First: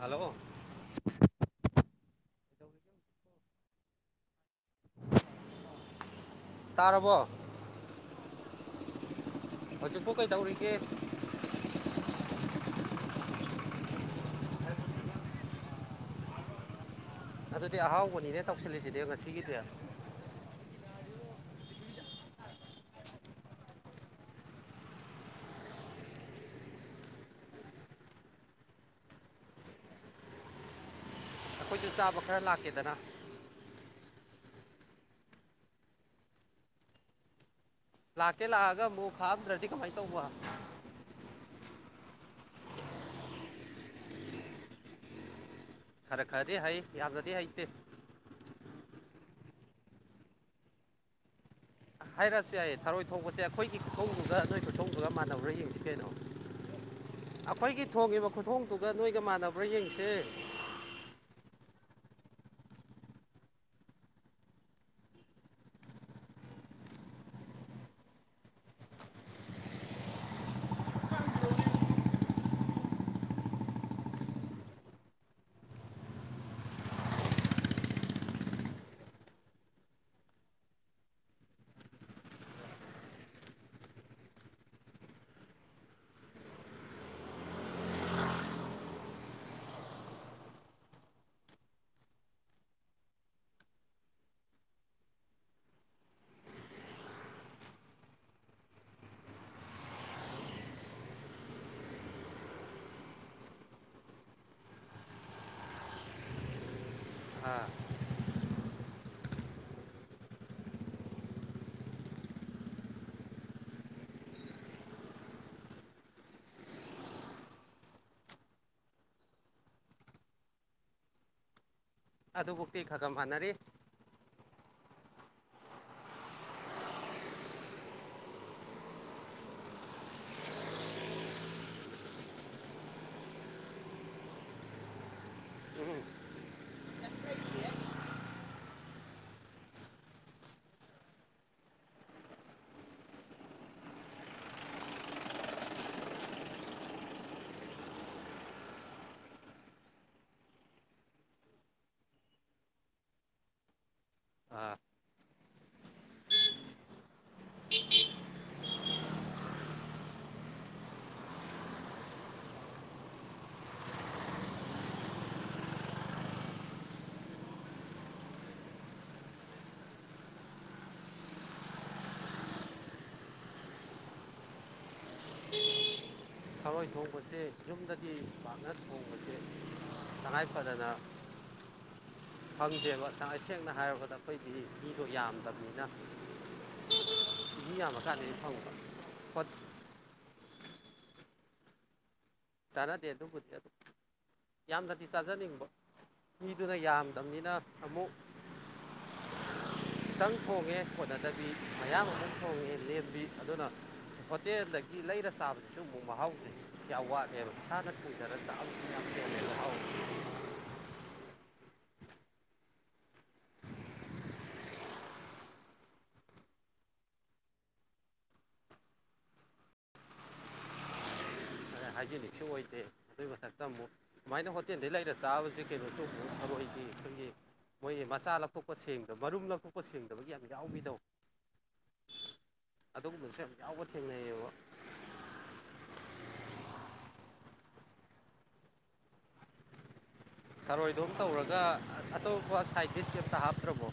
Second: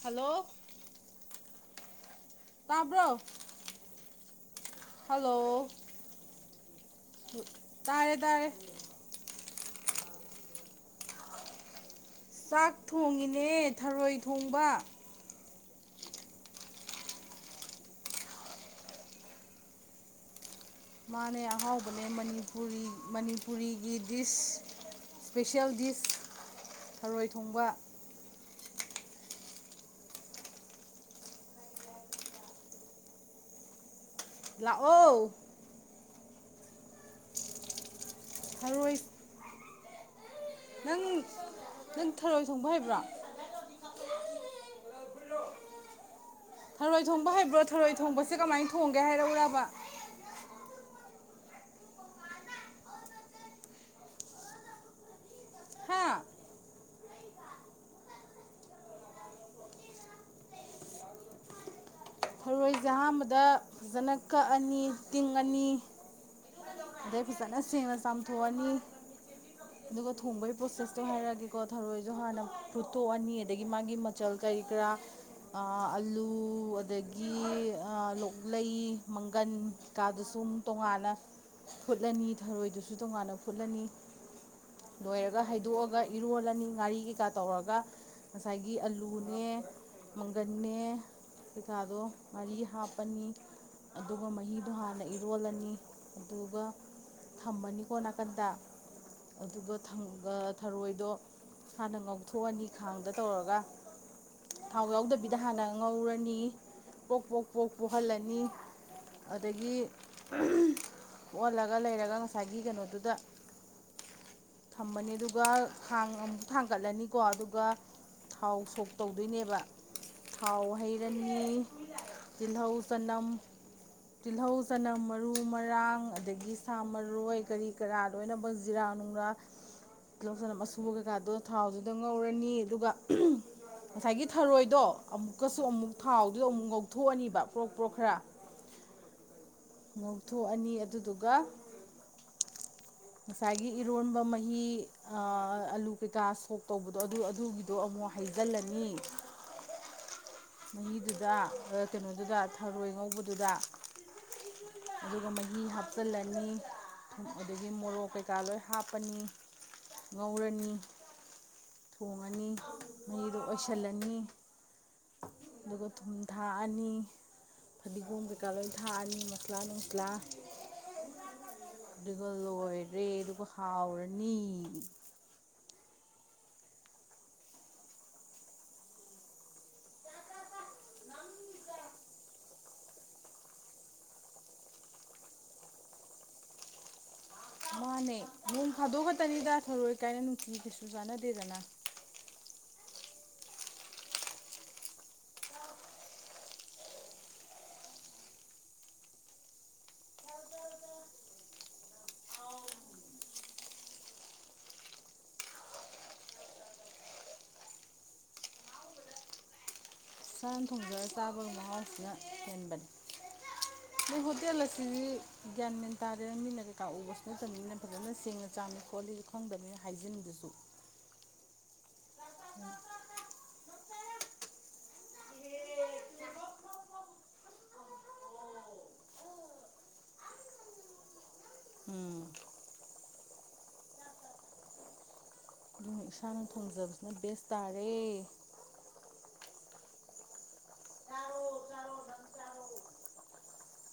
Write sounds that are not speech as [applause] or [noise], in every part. Hello ꯇꯥꯕ꯭ꯔꯣ hello ꯇꯥꯔꯕꯣ ꯇꯥꯔꯦ ꯇꯥꯔꯦ [unintelligible] ꯍꯧꯖꯤꯛꯄꯨ ꯀꯩꯗꯧꯔꯤꯒꯦ [unintelligible] ꯆꯥꯛ ꯊꯣꯡꯉꯤꯅꯦ ꯊꯔꯣꯏ ꯊꯣꯡꯕ [unintelligible] ꯑꯗꯨꯗꯤ ꯑꯍꯥꯎꯕꯅꯤꯅꯦ ꯇꯧꯁꯤꯜꯂꯤꯁꯤꯗꯤ ꯉꯁꯤꯒꯤꯗꯤ ꯃꯥꯅꯦ ꯑꯍꯥꯎꯕꯅꯦ ꯃꯅꯤꯄꯨꯔꯤ ꯃꯅꯤꯄꯨꯔꯤꯒꯤ ꯗꯤꯁ ꯏꯁꯄꯤꯁꯦꯜ ꯗꯤꯁ ꯊꯔꯣꯏ ꯊꯣꯡꯕ ꯑꯩꯈꯣꯏꯁꯨ ꯆꯥꯕ ꯈꯔ ꯂꯥꯛꯀꯦꯗꯅ꯫ ꯂꯥꯛꯑꯣ ꯂꯥꯛꯀꯦ ꯂꯥꯛꯑꯒ ꯊꯔꯣꯏ ꯑꯃꯨꯛ ꯈꯥꯛꯑꯝꯗ꯭ꯔꯗꯤ ꯀꯃꯥꯏ ꯇꯧꯕ ꯅꯪ ꯅꯪ ꯊꯔꯣꯏ ꯊꯣꯡꯕ ꯍꯩꯕ꯭ꯔꯣ ꯈꯔ ꯈꯔꯗꯤ ꯍꯩ ꯊꯔꯣꯏ ꯊꯣꯡꯕ ꯌꯥꯝꯅꯗꯤ ꯍꯩꯕ꯭ꯔꯣ ꯍꯩꯇꯦ ꯊꯔꯣꯏ ꯊꯣꯡꯕꯁꯦ ꯀꯃꯥꯏ ꯊꯣꯡꯒꯦ ꯍꯥꯏꯔꯛꯎꯨꯔꯕ꯫ ꯑ ꯍꯥꯏꯔꯛꯑꯁꯨ ꯌꯥꯏꯌꯦ ꯊꯔꯣꯏ ꯊꯣꯡꯕꯁꯦ ꯑꯩꯈꯣꯏꯒꯤ ꯈꯨꯊꯣꯡꯗꯨꯒ ꯅꯣꯏ ꯈꯨꯊꯣꯡꯗꯨꯒ ꯃꯥꯟꯅꯕ꯭ꯔꯥ ꯌꯦꯡꯁꯤ ꯀꯩꯅꯣ꯫ ꯍꯥ ꯑꯩꯈꯣꯏꯒꯤ ꯊꯣꯡꯉꯤꯕ ꯈꯨꯊꯣꯡꯗꯨꯒ ꯅꯣꯏꯒ ꯃꯥꯟꯅꯕ꯭ꯔꯥ ꯌꯦꯡꯁꯦ꯫ ꯊꯔꯣꯢꯁꯦ ꯑꯍꯥꯝꯕꯗ ꯐꯖꯅ ꯀꯛꯑꯅꯤ ꯇꯤꯡꯉꯅꯤ ꯑꯗꯩ ꯐꯖꯅ ꯁꯦꯡꯅ ꯆꯥꯝꯊꯣꯛꯑꯅꯤ [unintelligible] ꯑꯗꯨꯒ ꯊꯣꯡꯕꯒꯤ ꯄ꯭ꯔꯣꯁꯦꯁꯇꯣ ꯍꯥꯢꯔꯛꯑꯗꯤꯀꯣ ꯊꯔꯣꯢꯗꯣ ꯍꯥꯟꯅ ꯐꯨꯠꯇꯣꯛꯑꯅꯤ ꯑꯗꯒꯤ ꯃꯥꯒꯤ ꯃꯆꯜ ꯀꯔꯤ ꯀꯔꯥ ꯑ ꯑꯂꯨ ꯑꯗꯒꯤ [unintelligible] ꯂꯣꯛꯂꯩ ꯃꯪꯒꯟ ꯀꯥꯗ ꯁꯨꯝ ꯇꯣꯉꯥꯟꯅ ꯐꯨꯠꯂꯅꯤ ꯊꯔꯣꯏꯗꯢꯁꯨ ꯇꯣꯉꯥꯟꯅ ꯐꯨꯠꯂꯅꯤ ꯂꯣꯢꯔꯒ ꯍꯩꯗꯣꯛꯑꯒ ꯏꯔꯣꯜꯂꯅꯤ ꯉꯥꯔꯤ ꯀꯩꯀꯥ ꯇꯧꯔꯒ ꯉꯁꯥꯏꯒꯤ ꯑꯂꯨꯅꯦ ꯃꯪꯒꯟꯅ ꯀꯩꯀꯥꯗꯣ ꯉꯥꯔꯤ ꯍꯥꯞꯄꯅꯤ ꯑꯗꯨꯒ ꯃꯍꯤꯗꯣ ꯍꯥꯟꯅ ꯏꯔꯣꯜꯂꯅꯤ ꯑꯗꯨꯒ ꯊꯝꯃꯅꯤꯀꯣ ꯅꯥꯀꯟꯗ ꯑꯗꯨꯒ ꯊꯪꯒ ꯊꯔꯣꯢꯗꯣ ꯍꯥꯟꯅ ꯉꯧꯊꯣꯛꯑꯅꯤ ꯈꯥꯡꯗ ꯇꯧꯔꯒ ꯊꯥꯎ ꯌꯥꯎꯗꯕꯤꯗ ꯍꯥꯟꯅ ꯉꯧꯔꯅꯤ ꯄꯣꯛ ꯄꯣꯛ ꯑꯥ ꯄꯣꯛ ꯄꯨꯣꯛꯍꯜꯂꯅꯤ ꯑꯗꯒꯤ ꯄꯣꯛꯑꯜꯂꯒ ꯂꯩꯔꯒ ꯉꯁꯥꯢꯒꯤ ꯀꯩꯅꯣꯗꯨꯗ ꯊꯝꯃꯅꯤ ꯑꯗꯨꯒ ꯈꯥꯡ ꯑꯃꯨꯛ ꯊꯥꯡꯒꯠꯂꯅꯤꯀꯣ ꯑꯗꯨꯒ ꯊꯥꯎ ꯁꯣꯛ ꯇꯧꯗꯣꯢꯅꯦꯕ ꯊꯥꯎ ꯍꯩꯔꯅꯤ ꯑꯗꯨꯕꯨꯛꯇꯤ ꯇꯤꯜꯍꯧ ꯈꯔ ꯈꯔ ꯆꯅꯝ ꯃꯥꯟꯅꯔꯤ ꯇꯤꯜꯍꯧ ꯆꯅꯝ ꯃꯔꯨ ꯃꯔꯥꯡ ꯑꯗꯒꯤ ꯁꯥ ꯃꯔꯣꯢ ꯀꯔꯤ ꯀꯔꯥ ꯂꯣꯢꯅꯃꯛ ꯖꯤꯔꯥ ꯅꯅꯨꯡꯔꯥ ꯇꯤꯜꯍꯧ ꯆꯅꯝ ꯑꯁꯨꯕ ꯀꯩꯀꯥꯗꯣ ꯊꯥꯎꯖꯤꯗ ꯉꯧꯔꯅꯤ ꯑꯗꯨꯒ ꯉꯁꯥꯢꯒꯤ ꯊꯔꯣꯢꯗꯣ ꯑꯃꯨꯛꯀꯁꯨ ꯑꯃꯨꯛ ꯊꯥꯎ ꯂꯨꯝ ꯉꯧꯊꯣꯛꯑꯅꯤꯕ ꯄ꯭ꯔꯣꯛ ꯄ꯭ꯔꯣꯛ ꯈꯔ ꯉꯧꯊꯣꯛꯑꯅꯤ ꯑꯗꯨꯗꯨꯒ [unintelligible] ꯉꯁꯥꯢꯒꯤ ꯏꯔꯣꯟꯕ ꯃꯍꯤ ꯑ ꯑꯂꯨ ꯀꯩꯀꯥ ꯁꯣꯛ ꯇꯧꯕꯗꯣ ꯑꯗꯨ ꯑꯗꯨꯒꯤꯗꯣ ꯑꯃꯨꯛ ꯍꯩꯖꯜꯂꯅꯤ ꯃꯍꯤꯗꯨꯗ ꯀꯩꯅꯣꯗꯨꯗ ꯊꯔꯣꯢ ꯉꯧꯕꯗꯨꯗ ꯑꯥ ꯑꯗꯨꯒ ꯃꯍꯤ ꯍꯥꯞꯆꯤꯜꯂꯅꯤ ꯑꯗꯨꯗꯒꯤ ꯃꯣꯔꯣꯛ ꯀꯩꯀꯥ ꯂꯣꯢ ꯍꯥꯞꯄꯅꯤ ꯉꯧꯔꯅꯤ ꯊꯣꯡꯉꯅꯤ ꯃꯍꯤꯗꯣ ꯑꯣꯏꯁꯤꯜꯂꯅꯤ [unintelligible] ꯑꯗꯨꯒ ꯊꯨꯝ ꯊꯥꯛꯑꯅꯤ ꯐꯗꯤꯒꯣꯝ ꯀꯩꯀꯥ ꯂꯣꯢ ꯊꯥꯛꯑꯅꯤ ꯃꯁꯂꯥ ꯅꯨꯡꯁꯂꯥ ꯑꯗꯨꯒ ꯂꯣꯢꯔꯦ ꯑꯗꯨꯒ ꯍꯥꯎꯔꯅꯤ [unintelligible] ꯊꯔꯣꯢ ꯊꯣꯡꯕꯁꯦ ꯌꯨꯝꯗꯗꯤ ꯄꯥꯛꯅ ꯊꯣꯡꯕꯁꯦ ꯇꯉꯥꯢ ꯐꯗꯗ ꯐꯪꯗꯦꯕ ꯇꯉꯥꯢꯁꯦꯡꯅ ꯍꯥꯢꯔꯕꯗ ꯑꯩꯈꯣꯏꯗꯤ ꯃꯤꯗꯣ ꯌꯥꯝꯗꯕꯅꯤꯅ [unintelligible] ꯃꯥꯅꯦ ꯌꯥꯝꯃꯀꯥꯟꯗꯗꯤ ꯐꯪꯕ ꯅꯣꯡ ꯐꯥꯗꯣꯛ ꯍꯣꯠ ꯈꯛꯇꯅꯤꯗ ꯊꯔꯣꯢ ꯀꯥꯢꯅ ꯅꯨꯡꯇꯤꯒꯤꯁꯨ ꯆꯥꯟꯅꯗꯦꯗꯅ ꯆꯥꯅꯗꯦ ꯑꯗꯨꯕꯨꯗꯤ ꯑꯗꯨꯝ ꯌꯥꯝꯅꯗꯤ ꯆꯥꯖꯅꯤꯡꯕ ꯃꯤꯗꯨꯅ ꯌꯥꯝꯗꯕꯅꯤꯅ ꯑꯃꯨꯛ ꯈꯤꯇꯪ ꯊꯣꯡꯉꯦ ꯀꯣꯟꯅꯗꯕꯤ ꯃꯌꯥꯝ ꯑꯃꯨꯛ ꯊꯣꯡꯉꯦ ꯂꯦꯝꯕꯤ ꯑꯗꯨꯅ ꯍꯣꯇꯦꯜꯗꯒꯤ ꯂꯩꯔ ꯆꯥꯕꯁꯤꯁꯨꯕ ꯃꯨꯛ ꯃꯍꯥꯎꯁꯦ ꯀꯌꯥ ꯋꯥꯠꯂꯤꯦ ꯑꯦꯕ ꯏꯁꯥꯅ ꯊꯣꯡꯖꯔꯒ ꯆꯥꯕꯁꯨ ꯅ ꯌꯥꯝ ꯍꯦꯜ ꯂꯦ ꯍꯥꯎꯕ ꯏꯁꯅ ꯊꯣꯡꯖꯔꯒ ꯆꯥꯕꯒꯤ ꯃꯍꯥꯎꯁꯤꯅ ꯍꯦꯟꯕꯅꯤ ꯅꯣꯏ ꯍꯣꯇꯦꯜ ꯑꯁꯤꯗꯤ ꯒ꯭ꯌꯥꯟ ꯃꯦꯟ ꯇꯥꯔꯦ ꯃꯤꯅ ꯀꯩꯀꯥ ꯎꯕꯁꯨ ꯅꯠꯇꯕꯅꯤꯅ ꯐꯖꯅ ꯁꯦꯡꯅ ꯆꯥꯝꯃꯤ ꯈꯣꯠꯂꯤ ꯈꯪꯗꯕꯅꯤꯅ ꯍꯥꯏꯖꯤꯟꯗꯨ ꯁꯨ ꯍꯥꯏꯖꯤꯅꯤꯛꯁꯨ ꯑꯣꯏꯗꯦ ꯑꯗꯨꯏ ꯃꯊꯛꯇ ꯑꯃꯨꯛ ꯁꯨꯃꯥꯏꯅ ꯍꯣꯇꯦꯜꯗꯩ ꯂꯩꯔ ꯆꯥꯕꯁꯤ ꯀꯩꯅꯣꯁꯨ ꯊꯥꯔꯣꯏ ꯒꯤ ꯑꯩꯈꯣꯏꯒꯤ ꯃꯣꯏ ꯃꯆꯥ ꯂꯧꯊꯣꯛꯄ ꯁꯦꯡꯗꯕ ꯃꯔꯨꯝ ꯂꯧꯊꯣꯛꯄ ꯁꯦꯡꯗꯕꯒꯤ ꯌꯥꯝ ꯌꯥꯎꯕꯤꯗꯧ ꯎꯝ ꯑꯗꯨꯒꯨꯝꯕꯁꯨ ꯌꯥꯝ ꯌꯥꯎꯕ ꯊꯦꯡꯅꯩꯌꯦꯕ ꯑ ꯏꯁꯥꯅ ꯊꯣꯡꯖꯕꯁꯤꯅ ꯕꯦꯁ ꯇꯥꯔꯦ ꯇꯔꯣꯏꯗꯣꯝ ꯇꯧꯔꯒ ꯑꯇꯣꯞꯄ ꯁꯥꯏꯟꯇꯤꯁ ꯀꯩꯝꯇ ꯍꯥꯞꯇ꯭ꯔꯕꯣ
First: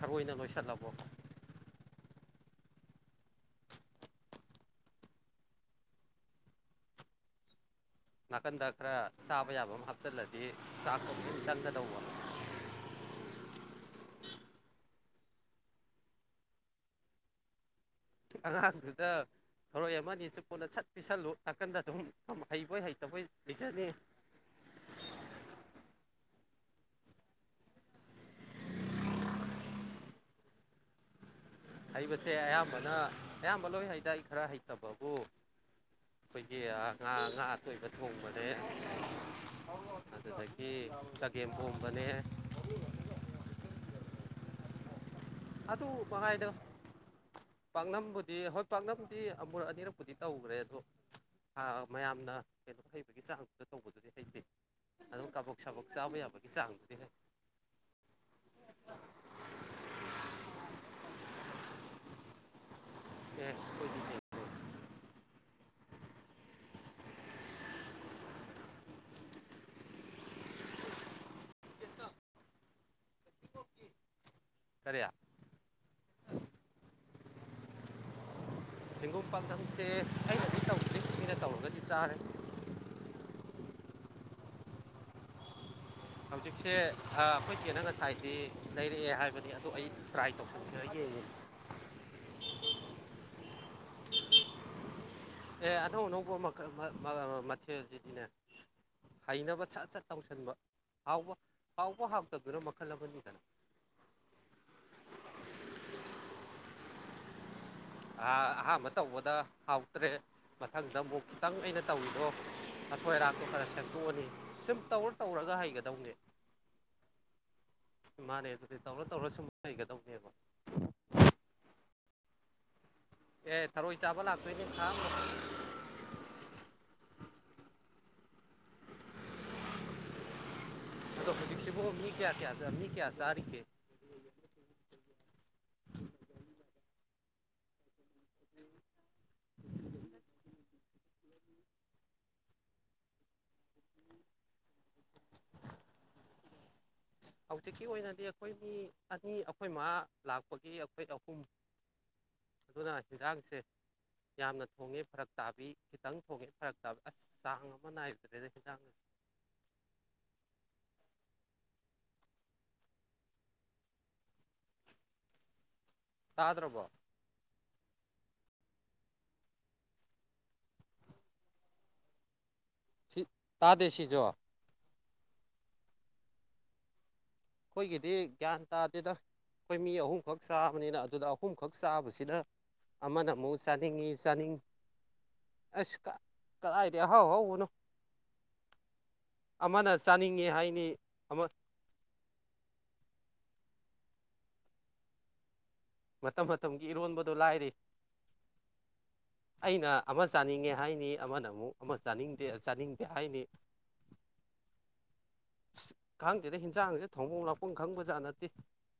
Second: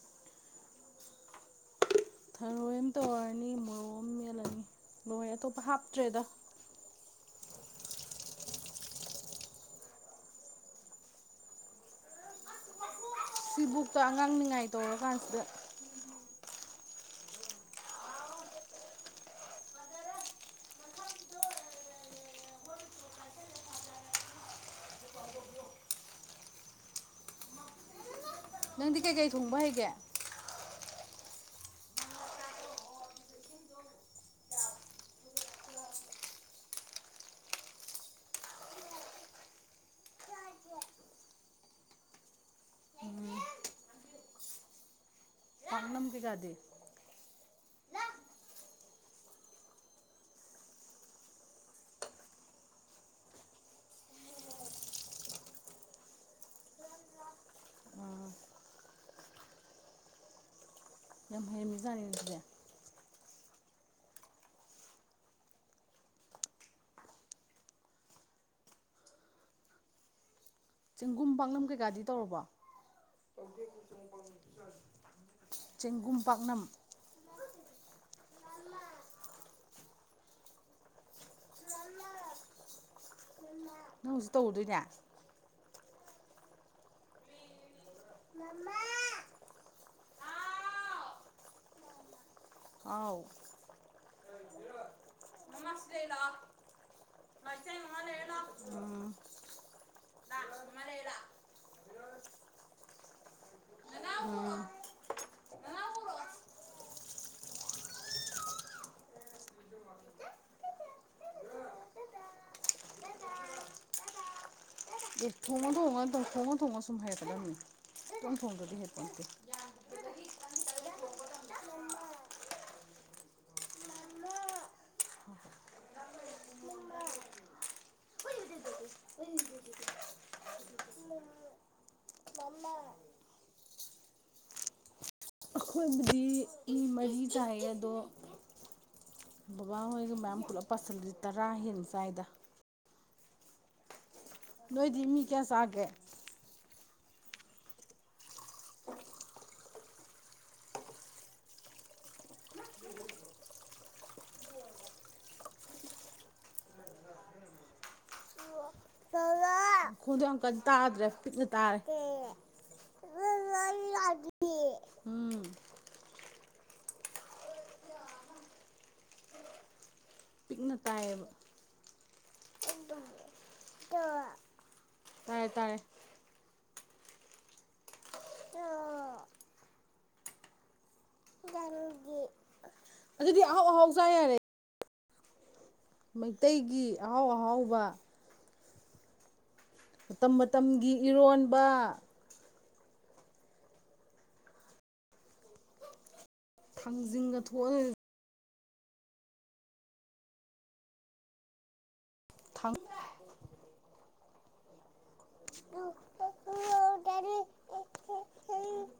ꯊꯔꯣꯏꯅ ꯂꯣꯏꯁꯤꯜꯂꯕꯣ ꯊꯔꯣꯏ ꯑꯝ ꯇꯧꯔꯅꯤ ꯃꯣꯔꯣ ꯑꯃ ꯍꯣꯏ ꯑꯇꯣꯞꯄ ꯍꯥꯞꯇ꯭ꯔꯦꯗ ꯅꯥꯀꯟꯗ ꯈꯔ ꯆꯥꯕ ꯌꯥꯕ ꯑꯃ ꯍꯥꯞꯆꯤꯜꯂꯗꯤ ꯆꯥꯛ ꯇꯣ ꯆꯪꯒꯗꯧꯕꯅ ꯁꯤꯕꯨꯛꯇ ꯑꯉꯥꯡ ꯅꯤꯉꯥꯏ ꯇꯧꯔ ꯀꯥꯟꯁꯤꯗ ꯑꯉꯥꯡꯗꯨꯗ ꯊꯣꯔꯣꯏ ꯑꯃꯅꯤ ꯆꯨꯞꯄꯣꯅ ꯁꯠ ꯄꯤꯁꯜꯂꯨ ꯅꯥꯀꯟꯗ ꯑꯗꯨꯝ ꯍꯩꯕꯣꯏ ꯍꯩꯇꯕꯣꯏ ꯂꯩꯖꯅꯤ ꯅꯪꯗꯤ ꯀꯩꯀꯩ ꯊꯣꯡꯕ ꯍꯩꯒꯦ ꯍꯩꯕꯁꯦ ꯑꯌꯥꯝꯕꯅ ꯑꯌꯥꯝꯕ ꯂꯣꯏ ꯍꯩꯗ ꯑꯩ ꯈꯔ ꯍꯩꯇꯕꯕꯨ ꯑꯩꯈꯣꯏꯒꯤ ꯉꯥ ꯉꯥ ꯑꯇꯣꯏꯕ ꯊꯣꯡꯕꯅꯦ ꯑꯗꯨꯗꯒꯤ ꯆꯒꯦꯝ ꯄꯣꯝꯕꯅꯦ [unintelligible] ꯑꯗꯨ ꯄꯥꯛꯅꯝ ꯀꯩꯀꯥꯗꯤ [unintelligible] ꯄꯥꯛꯅꯝꯕꯨꯗꯤ ꯍꯣꯏ ꯄꯥꯛꯅꯝꯗꯤ ꯑꯃꯨꯔ ꯑꯅꯤꯔꯛꯄꯨꯗꯤ ꯇꯧꯈ꯭ꯔꯦ ꯑꯗꯣ ꯑꯥ ꯃꯌꯥꯝꯅ ꯀꯩꯅꯣ ꯍꯩꯕꯒꯤ ꯆꯥꯡꯗꯨꯗ ꯇꯧꯕꯗꯨꯗꯤ ꯍꯩꯇꯦ ꯑꯗꯨꯝ ꯀꯥꯕꯣꯛ ꯁꯥꯕꯣꯛ ꯆꯥꯕ ꯌꯥꯕꯒꯤ ꯆꯥꯡꯗꯨꯗꯤ ꯍꯩ ꯌꯥꯝ ꯍꯩꯔꯝꯃꯤ ꯖꯅꯤꯅꯦ ꯗꯨꯗꯤ [unintelligible] ꯆꯦꯡꯒꯨꯝ ꯄꯥꯡꯅꯝ ꯀꯩꯀꯥꯗꯤ ꯇꯧꯔꯕꯣ ꯀꯔꯤ ꯆꯦꯡꯒꯨꯝ ꯄꯥꯛꯅꯝ ꯆꯦꯡꯒꯨꯝ ꯄꯥꯛꯅꯝꯁꯦ ꯑꯩꯅꯗꯤ ꯇꯧꯗ꯭ꯔꯤ ꯃꯤꯅ ꯇꯧꯔꯒꯗꯤ ꯆꯥꯔꯦ ꯅꯪ ꯍꯨꯖꯤꯛ ꯇꯧꯔꯨꯗꯨꯏꯅꯦ ꯍꯧꯖꯤꯛꯁꯦ ꯑꯥ ꯑꯩꯈꯣꯏ ꯆꯦꯅ ꯉꯁꯥꯏꯗꯤ ꯂꯩꯔꯛꯑꯦ ꯍꯥꯏꯕꯅꯤ ꯑꯗꯣ ꯑꯩ ꯇ꯭ꯔꯥꯏ ꯇꯧꯁꯤꯟꯕꯤ [unintelligible] ꯑꯥꯎ ꯑꯦ ꯑꯅꯧ ꯑꯅꯧꯕ ꯃꯈꯜ ꯂꯥꯛ ꯏꯆꯦ ꯃꯃꯥ ꯃꯊꯦꯜꯁꯤꯗꯤꯅꯦ ꯂꯩꯔ ꯂꯥꯛꯑꯣ ꯍꯩꯅꯕ ꯁꯠ ꯁꯠ ꯂꯥꯛ ꯇꯧꯁꯤꯟꯕ ꯃꯃꯥ ꯂꯩꯔ ꯍꯥꯎꯕ ꯍꯥꯎꯕ ꯍꯥꯎꯇꯕꯗꯨꯅ ꯃꯈꯜ ꯑꯃꯅꯤꯗꯅ [unintelligible] ꯅꯅꯥꯎ ꯄꯨꯔꯛꯑꯣ ꯑꯥ ꯑꯍꯥꯟꯕ ꯇꯧꯕꯗ ꯍꯥꯎꯇ꯭ꯔꯦ ꯃꯊꯪꯗ ꯑꯃꯨꯛ ꯈꯤꯇꯪ ꯑꯩꯅ ꯇꯧꯔꯤꯗꯣ ꯅꯁꯣꯏ ꯑꯔꯥꯛꯇꯣ ꯈꯔ ꯁꯦꯡꯇꯣꯛꯑꯅꯤ ꯁꯨꯝ ꯇꯧꯔ ꯑꯦ ꯇꯧꯔꯒ ꯊꯣꯡꯉ ꯍꯩꯒꯗꯧꯅꯦ ꯊꯣꯡꯉꯒꯪ ꯊꯣꯡꯉ ꯊꯣꯡꯉꯒ ꯁꯨꯝ ꯍꯥꯏꯔꯛꯗꯕꯅꯤ ꯏꯇꯣꯝ ꯊꯣꯡꯗ꯭ꯔꯗꯤ ꯍꯩ ꯄꯣꯟꯇꯦ ꯂꯩꯒꯗꯧꯅꯦꯕ ꯑꯦ ꯊꯥꯔꯣꯏ ꯆꯥꯕ ꯂꯥꯛꯇꯣꯏꯅꯦ ꯈꯥꯛ [unintelligible] [unintelligible] ꯑꯗꯣ ꯍꯧꯖꯤꯛꯁꯤꯕꯨ ꯃꯤ ꯀꯌꯥ ꯀꯌꯥ ꯃꯤ ꯀꯌꯥ ꯆꯥꯔꯤꯒꯦ ꯑꯩꯈꯣꯏꯕꯨꯗꯤ ꯏ ꯃꯔꯤ ꯆꯥꯏꯌꯦ ꯑꯗꯣ ꯕꯕꯥ ꯍꯣꯏꯖꯨ ꯃꯌꯥꯝ ꯄꯨꯂꯞ ꯄꯥꯁꯤꯜꯂꯗꯤ ꯇꯔꯥ ꯍꯦꯟ ꯆꯥꯏꯗ ꯅꯣꯏꯗꯤ ꯃꯤ ꯀꯌꯥ ꯆꯥꯒꯦ ꯍꯧꯖꯤꯛꯀꯤ ꯑꯣꯏꯅꯗꯤ ꯑꯩꯈꯣꯏ ꯃꯤ ꯑꯅꯤ ꯑꯩꯈꯣꯏ ꯃꯥꯥ ꯂꯥꯛꯄꯒꯤ ꯑꯩꯈꯣꯏ ꯑꯍꯨꯝ ꯑꯗꯨꯅꯥ ꯍꯦꯟꯖꯥꯡꯁꯦ ꯌꯥꯝꯅ ꯊꯣꯡꯉꯦ ꯐꯔꯛ ꯇꯥꯕꯤ ꯈꯤꯇꯪ ꯊꯣꯡꯉꯦ ꯐꯔꯛ ꯇꯥꯕꯤ ꯑꯁ ꯆꯥꯡ ꯑꯃ ꯅꯥꯏꯗ꯭ꯔꯦꯗ ꯍꯤꯟꯖꯥꯡ [unintelligible] ꯃꯈꯣꯜꯗꯨ ꯌꯥꯝ ꯀꯟꯅ ꯇꯥꯗ꯭ꯔꯦ ꯄꯤꯛꯅ ꯇꯥꯔꯦ ꯎꯝ [inaudible] ꯇꯥꯗ꯭ꯔꯕꯣ ꯄꯤꯛꯅ ꯇꯥꯏꯌꯦꯕ ꯁꯤ ꯇꯥꯗꯦ ꯁꯤꯁꯨ [unintelligible] ꯇꯥꯔꯦ ꯇꯥꯔꯦ ꯑꯩꯈꯣꯏꯒꯤꯗꯤ ꯒ꯭ꯌꯥꯟ ꯇꯥꯗꯦꯗ ꯑꯩꯈꯣꯏ ꯃꯤ ꯑꯍꯨꯝꯈꯛ ꯆꯥꯕꯅꯤꯅ ꯑꯗꯨꯗ ꯑꯍꯨꯝꯈꯛ ꯆꯥꯕꯁꯤꯗ ꯑꯃꯅ ꯑꯗꯨꯗꯤ ꯑꯃꯨꯛ ꯑꯍꯥꯎ ꯑꯍꯥꯎ ꯆꯥ ꯆꯥꯅꯤꯡꯉꯤ ꯌꯥꯔꯦ ꯆꯥꯅꯤꯡ ꯑꯁ ꯃꯩꯇꯩꯒꯤ ꯀꯗꯥꯏꯗꯩ ꯑꯍꯥꯎ ꯑꯍꯥꯎꯕꯅꫭ ꯑꯍꯥꯎꯕ ꯃꯇꯝ ꯆꯥꯅꯤꯡꯉꯦ ꯃꯇꯝꯒꯤ ꯍꯥꯏꯅꯤ ꯑꯃ ꯏꯔꯣꯟꯕ ꯃꯇꯝ ꯃꯇꯝꯒꯤ ꯏꯔꯣꯟꯕꯗꯣ ꯊꯥꯡꯖꯤꯡꯒ ꯂꯥꯏꯔꯤ ꯊꯣꯛꯑ ꯑꯩꯅ ꯑꯃꯥ ꯆꯥꯅꯤꯡꯉꯦ ꯍꯥꯏꯅꯤ ꯑꯃꯅ ꯑꯃꯨꯛ ꯑꯃ ꯆꯥꯅꯤꯡꯗꯦ ꯊꯥꯡ ꯆꯥꯅꯤꯡ ꯗꯦ ꯍꯥꯏꯅꯤ ꯑꯁ ꯈꯪꯗꯦꯗ ꯍꯤꯟꯖꯥꯡꯁꯦ ꯊꯣꯡꯕꯝ ꯂꯥꯛꯐꯝ ꯈꯪꯕꯖꯥꯠ ꯅꯠꯇꯦ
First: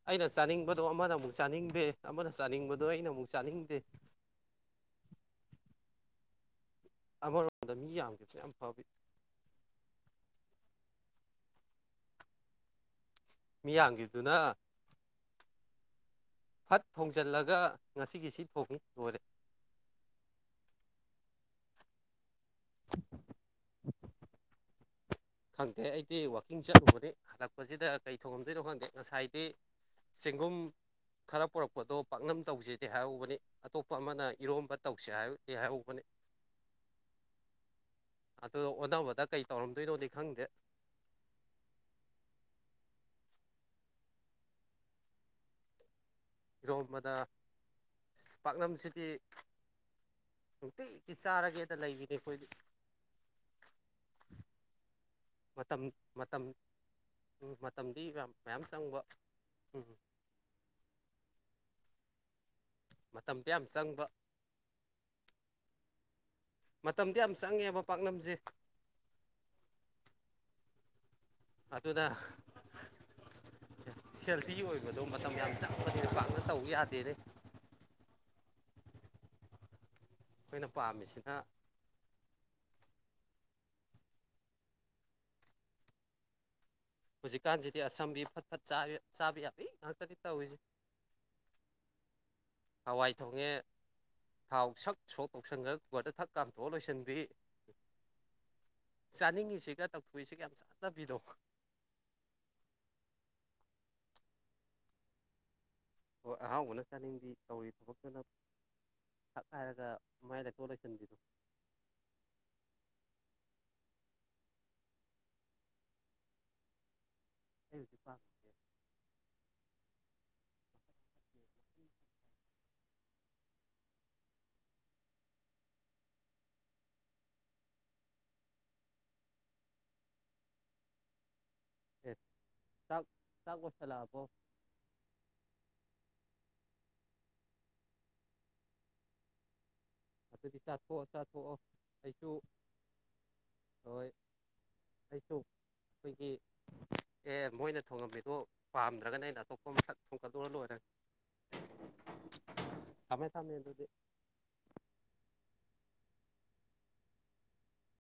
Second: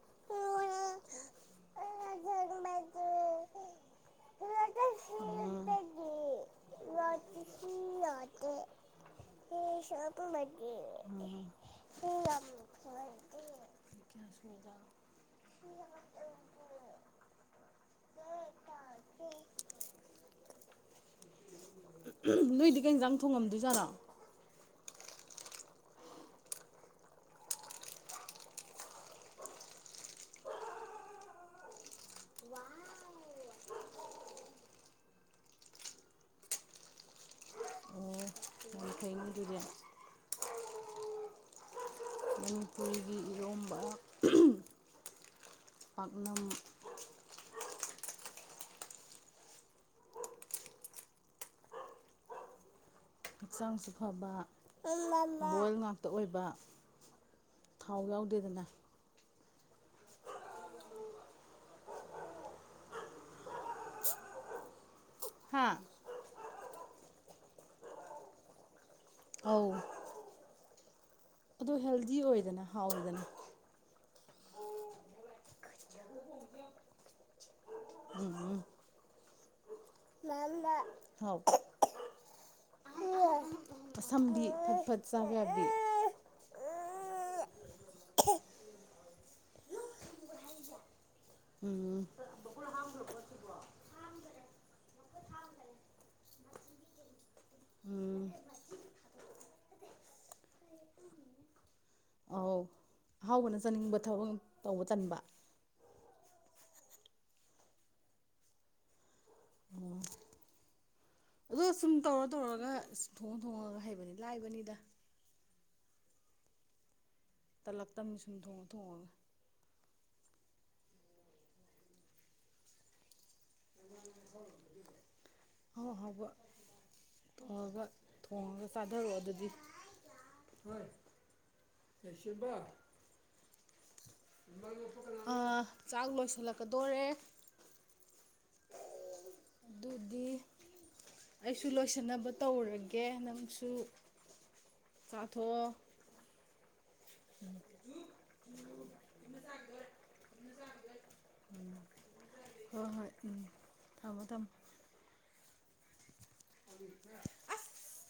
ꯑꯩꯅ ꯆꯥꯅꯤꯡꯕꯗꯣ ꯑꯃꯅ ꯑꯃꯨꯛ ꯆꯥꯅꯤꯡꯗꯦ ꯑꯃꯅ ꯆꯥꯅꯤꯡꯕꯗꯣ ꯑꯩꯅ ꯑꯃꯨꯛ ꯆꯥꯅꯤꯡꯗꯦ [unintelligible] ꯑꯃꯔꯣꯝꯗ ꯃꯤ ꯌꯥꯝꯈꯤꯕꯁꯤ ꯌꯥꯝ ꯐꯕꯥ [unintelligible] ꯃꯤꯌꯥꯝꯒꯤꯕꯗꯨꯅ ꯐꯠ ꯊꯣꯡꯖꯤꯜꯂꯒ ꯉꯁꯤꯒꯤ ꯁꯤ ꯊꯣꯡꯉꯤ ꯂꯣꯏꯔꯦ ꯅꯣꯏꯗꯤ ꯀꯩ ꯌꯦꯟꯖꯥꯡ ꯊꯣꯡꯉꯝꯗꯣꯏꯖꯥꯠꯅꯣ ꯈꯪꯗꯦ ꯑꯩꯗꯤ ꯋꯥꯛꯀꯤꯡ ꯆꯠꯂꯨꯕꯅꯤ ꯍꯜꯂꯛꯄꯁꯤꯗ ꯀꯩ ꯊꯣꯡꯉꯝꯗꯣꯏꯅꯣ ꯈꯪꯗꯦ ꯉꯁꯥꯏꯗꯤ ꯆꯦꯡꯒꯨꯝ ꯈꯔ ꯄꯨꯔꯛꯄꯗꯣ ꯄꯥꯛꯅꯝ ꯇꯧꯁꯦꯗꯤ ꯍꯥꯏꯍꯧꯕꯅꯤ ꯑꯇꯣꯞꯄ ꯑꯃꯅ ꯏꯔꯣꯝꯕ ꯇꯧꯁꯦ ꯍꯥꯏꯗꯤ ꯍꯥꯏꯍꯧꯕꯅꯤ ꯑꯣ ꯑ ꯌꯥꯝ ꯐꯩꯅꯦ ꯑꯣꯟꯅꯕꯗ ꯀꯩ ꯑꯗꯨꯗꯤ ꯇꯧꯔꯝꯗꯣꯏꯅꯣꯗꯤ ꯈꯪꯗꯦ ꯃꯅꯤꯄꯨꯔꯤꯒꯤ ꯏꯔꯣꯝꯕ [unintelligible] ꯄꯥꯛꯅꯝ ꯏꯔꯣꯝꯕꯗ ꯄꯥꯛꯅꯝꯁꯤꯗꯤ ꯅꯨꯡꯇꯤꯒꯤ ꯆꯥꯔꯒꯦꯗ ꯂꯩꯕꯤꯅꯤ ꯑꯩꯈꯣꯏꯗꯤ ꯍꯛꯆꯥꯡꯁꯨ ꯐꯕ ꯕꯣꯏꯜ ꯉꯥꯛꯇ ꯑꯣꯏꯕ ꯎꯝ ꯊꯥꯎ ꯃꯇꯝꯗꯤ ꯃꯌꯥꯝ ꯃꯌꯥꯝ ꯌꯥꯎꯗꯦꯗꯅ ꯆꯪꯕ ꯎꯝ ꯃꯇꯝꯗꯤ ꯌꯥꯝ ꯆꯪꯕ ꯍꯥꯥ ꯃꯇꯝꯗꯤ ꯌꯥꯝ ꯆꯪꯉꯦꯕ ꯄꯥꯛꯅꯝꯁꯦ ꯑꯧ ꯗꯣ ꯑꯗꯨꯅ ꯍꯦꯜꯗꯤ ꯑꯣꯏꯗꯅ ꯍꯥꯎꯋꯤꯗꯅ꯫ ꯍꯦꯜꯗꯤ ꯑꯣꯏꯕꯗꯣ ꯃꯇꯝ ꯌꯥꯝ ꯆꯪꯕꯅꯦ ꯄꯥꯛꯅ ꯇꯧ ꯌꯥꯗꯦꯅꯦ꯫ ꯎꯝ ꯑꯩꯈꯣꯏꯅ ꯃꯝꯃꯥ ꯄꯥꯝꯃꯤꯁꯤꯅ ꯍꯥꯎ ꯀꯁꯝꯗꯤ ꯐꯠ ꯐꯠ ꯆꯕ ꯌꯥꯗꯦ꯫ ꯍꯧꯖꯤꯛꯀꯥꯟꯁꯤꯗꯤ ꯑꯁꯝꯕꯤ ꯐꯠ ꯐꯠ ꯆꯥ ꯆꯥꯕ ꯌꯥꯕꯤ ꯉꯥꯛꯇꯗꯤ ꯇꯧꯔꯤꯁꯦ꯫ ꯎꯝ ꯍꯋꯥꯏ ꯊꯣꯡꯉꯦ꯫ ꯊꯥꯎ ꯁꯛ ꯁꯣꯛ ꯇꯧꯁꯟꯈ꯭ꯔꯒ ꯀꯨꯀꯔꯗ ꯊꯛ ꯀꯥꯝꯊꯣꯛꯑ ꯂꯣꯏꯁꯤꯟꯕꯤ꯫ ꯎꯝ ꯆꯥꯅꯤꯡꯉꯤꯁꯤꯒ ꯇꯧꯊꯣꯛꯏꯁꯤꯒ ꯌꯥꯝ ꯆꯥꯟꯅꯕꯤꯗꯣ꯫ ꯑꯧ ꯑꯍꯥꯎꯕꯅ ꯆꯥꯅꯤꯡꯕ ꯊꯕꯛꯅ ꯇꯧꯕ ꯇꯟꯕ꯫ ꯑꯣ ꯑꯍꯥꯎꯕꯅ ꯆꯥꯅꯤꯡꯕꯤ ꯇꯧꯔꯤ ꯊꯕꯛꯇꯅ ꯇꯛꯈꯥꯢꯔꯒ ꯃꯥꯢꯗꯇꯣꯛ ꯂꯣꯏꯁꯤꯟꯕꯤꯗꯣ꯫ ꯑꯗꯣ ꯁꯨꯝ ꯇꯧꯔ ꯇꯧꯔꯒ ꯁꯨꯝ ꯊꯣꯡꯉ ꯊꯣꯡꯉꯒ ꯍꯩꯕꯅꯤ ꯂꯥꯏꯕꯅꯤꯗ꯫ ꯑꯩ ꯇꯂꯛ ꯍꯧꯖꯤꯛ ꯇꯝꯅꯤ ꯁꯨꯝ ꯄꯥꯝꯃꯤꯁꯦ ꯊꯣꯡꯉ ꯊꯣꯡꯉꯒ꯫ ꯍꯥꯎ ꯍꯥꯎꯕ ꯇꯣꯡꯑꯒ ꯊꯣꯡꯉꯒ ꯆꯥꯊꯔꯛꯑꯣ ꯑꯗꯨꯗꯤ ꯍꯣꯏ ꯂꯩꯁꯦꯝꯕ ꯇꯥꯛ ꯆꯥꯛ ꯂꯣꯢꯁꯤꯜꯂꯛꯑꯕꯣ꯫ ꯑꯥ ꯆꯥꯛ ꯂꯣꯏꯁꯤꯜꯂꯛꯀꯗꯣꯔꯦ꯫ [inaudible] ꯑꯗꯨꯗꯤ ꯆꯥꯊꯣꯛꯑꯣ ꯆꯥꯊꯣꯛꯑꯣ ꯑꯩꯁꯨ ꯑꯩꯁꯨ ꯂꯣꯏꯁꯤꯟꯅꯕ ꯇꯧꯔꯒꯦ ꯅꯪꯁꯨ ꯀꯗꯣꯑꯣ ꯈꯣꯏꯒꯤ ꯑꯦ ꯃꯣꯏꯅ ꯊꯣꯡꯉꯝꯃꯤꯗꯣ ꯄꯥꯝꯗ꯭ꯔꯒꯅ ꯑꯩꯅ ꯑꯇꯣꯞꯄ ꯃꯁꯛ ꯊꯣꯡꯒꯠꯂꯨꯔ ꯂꯣꯏꯔꯦ꯫ [inaudible] ꯍꯣꯏ ꯍꯣꯏ ꯊꯝꯃꯦ ꯎꯝ ꯊꯝꯃꯦ ꯑꯗꯨꯗꯤ ꯊꯝꯃꯣ ꯊꯝꯃꯣ꯫ ꯑꯁ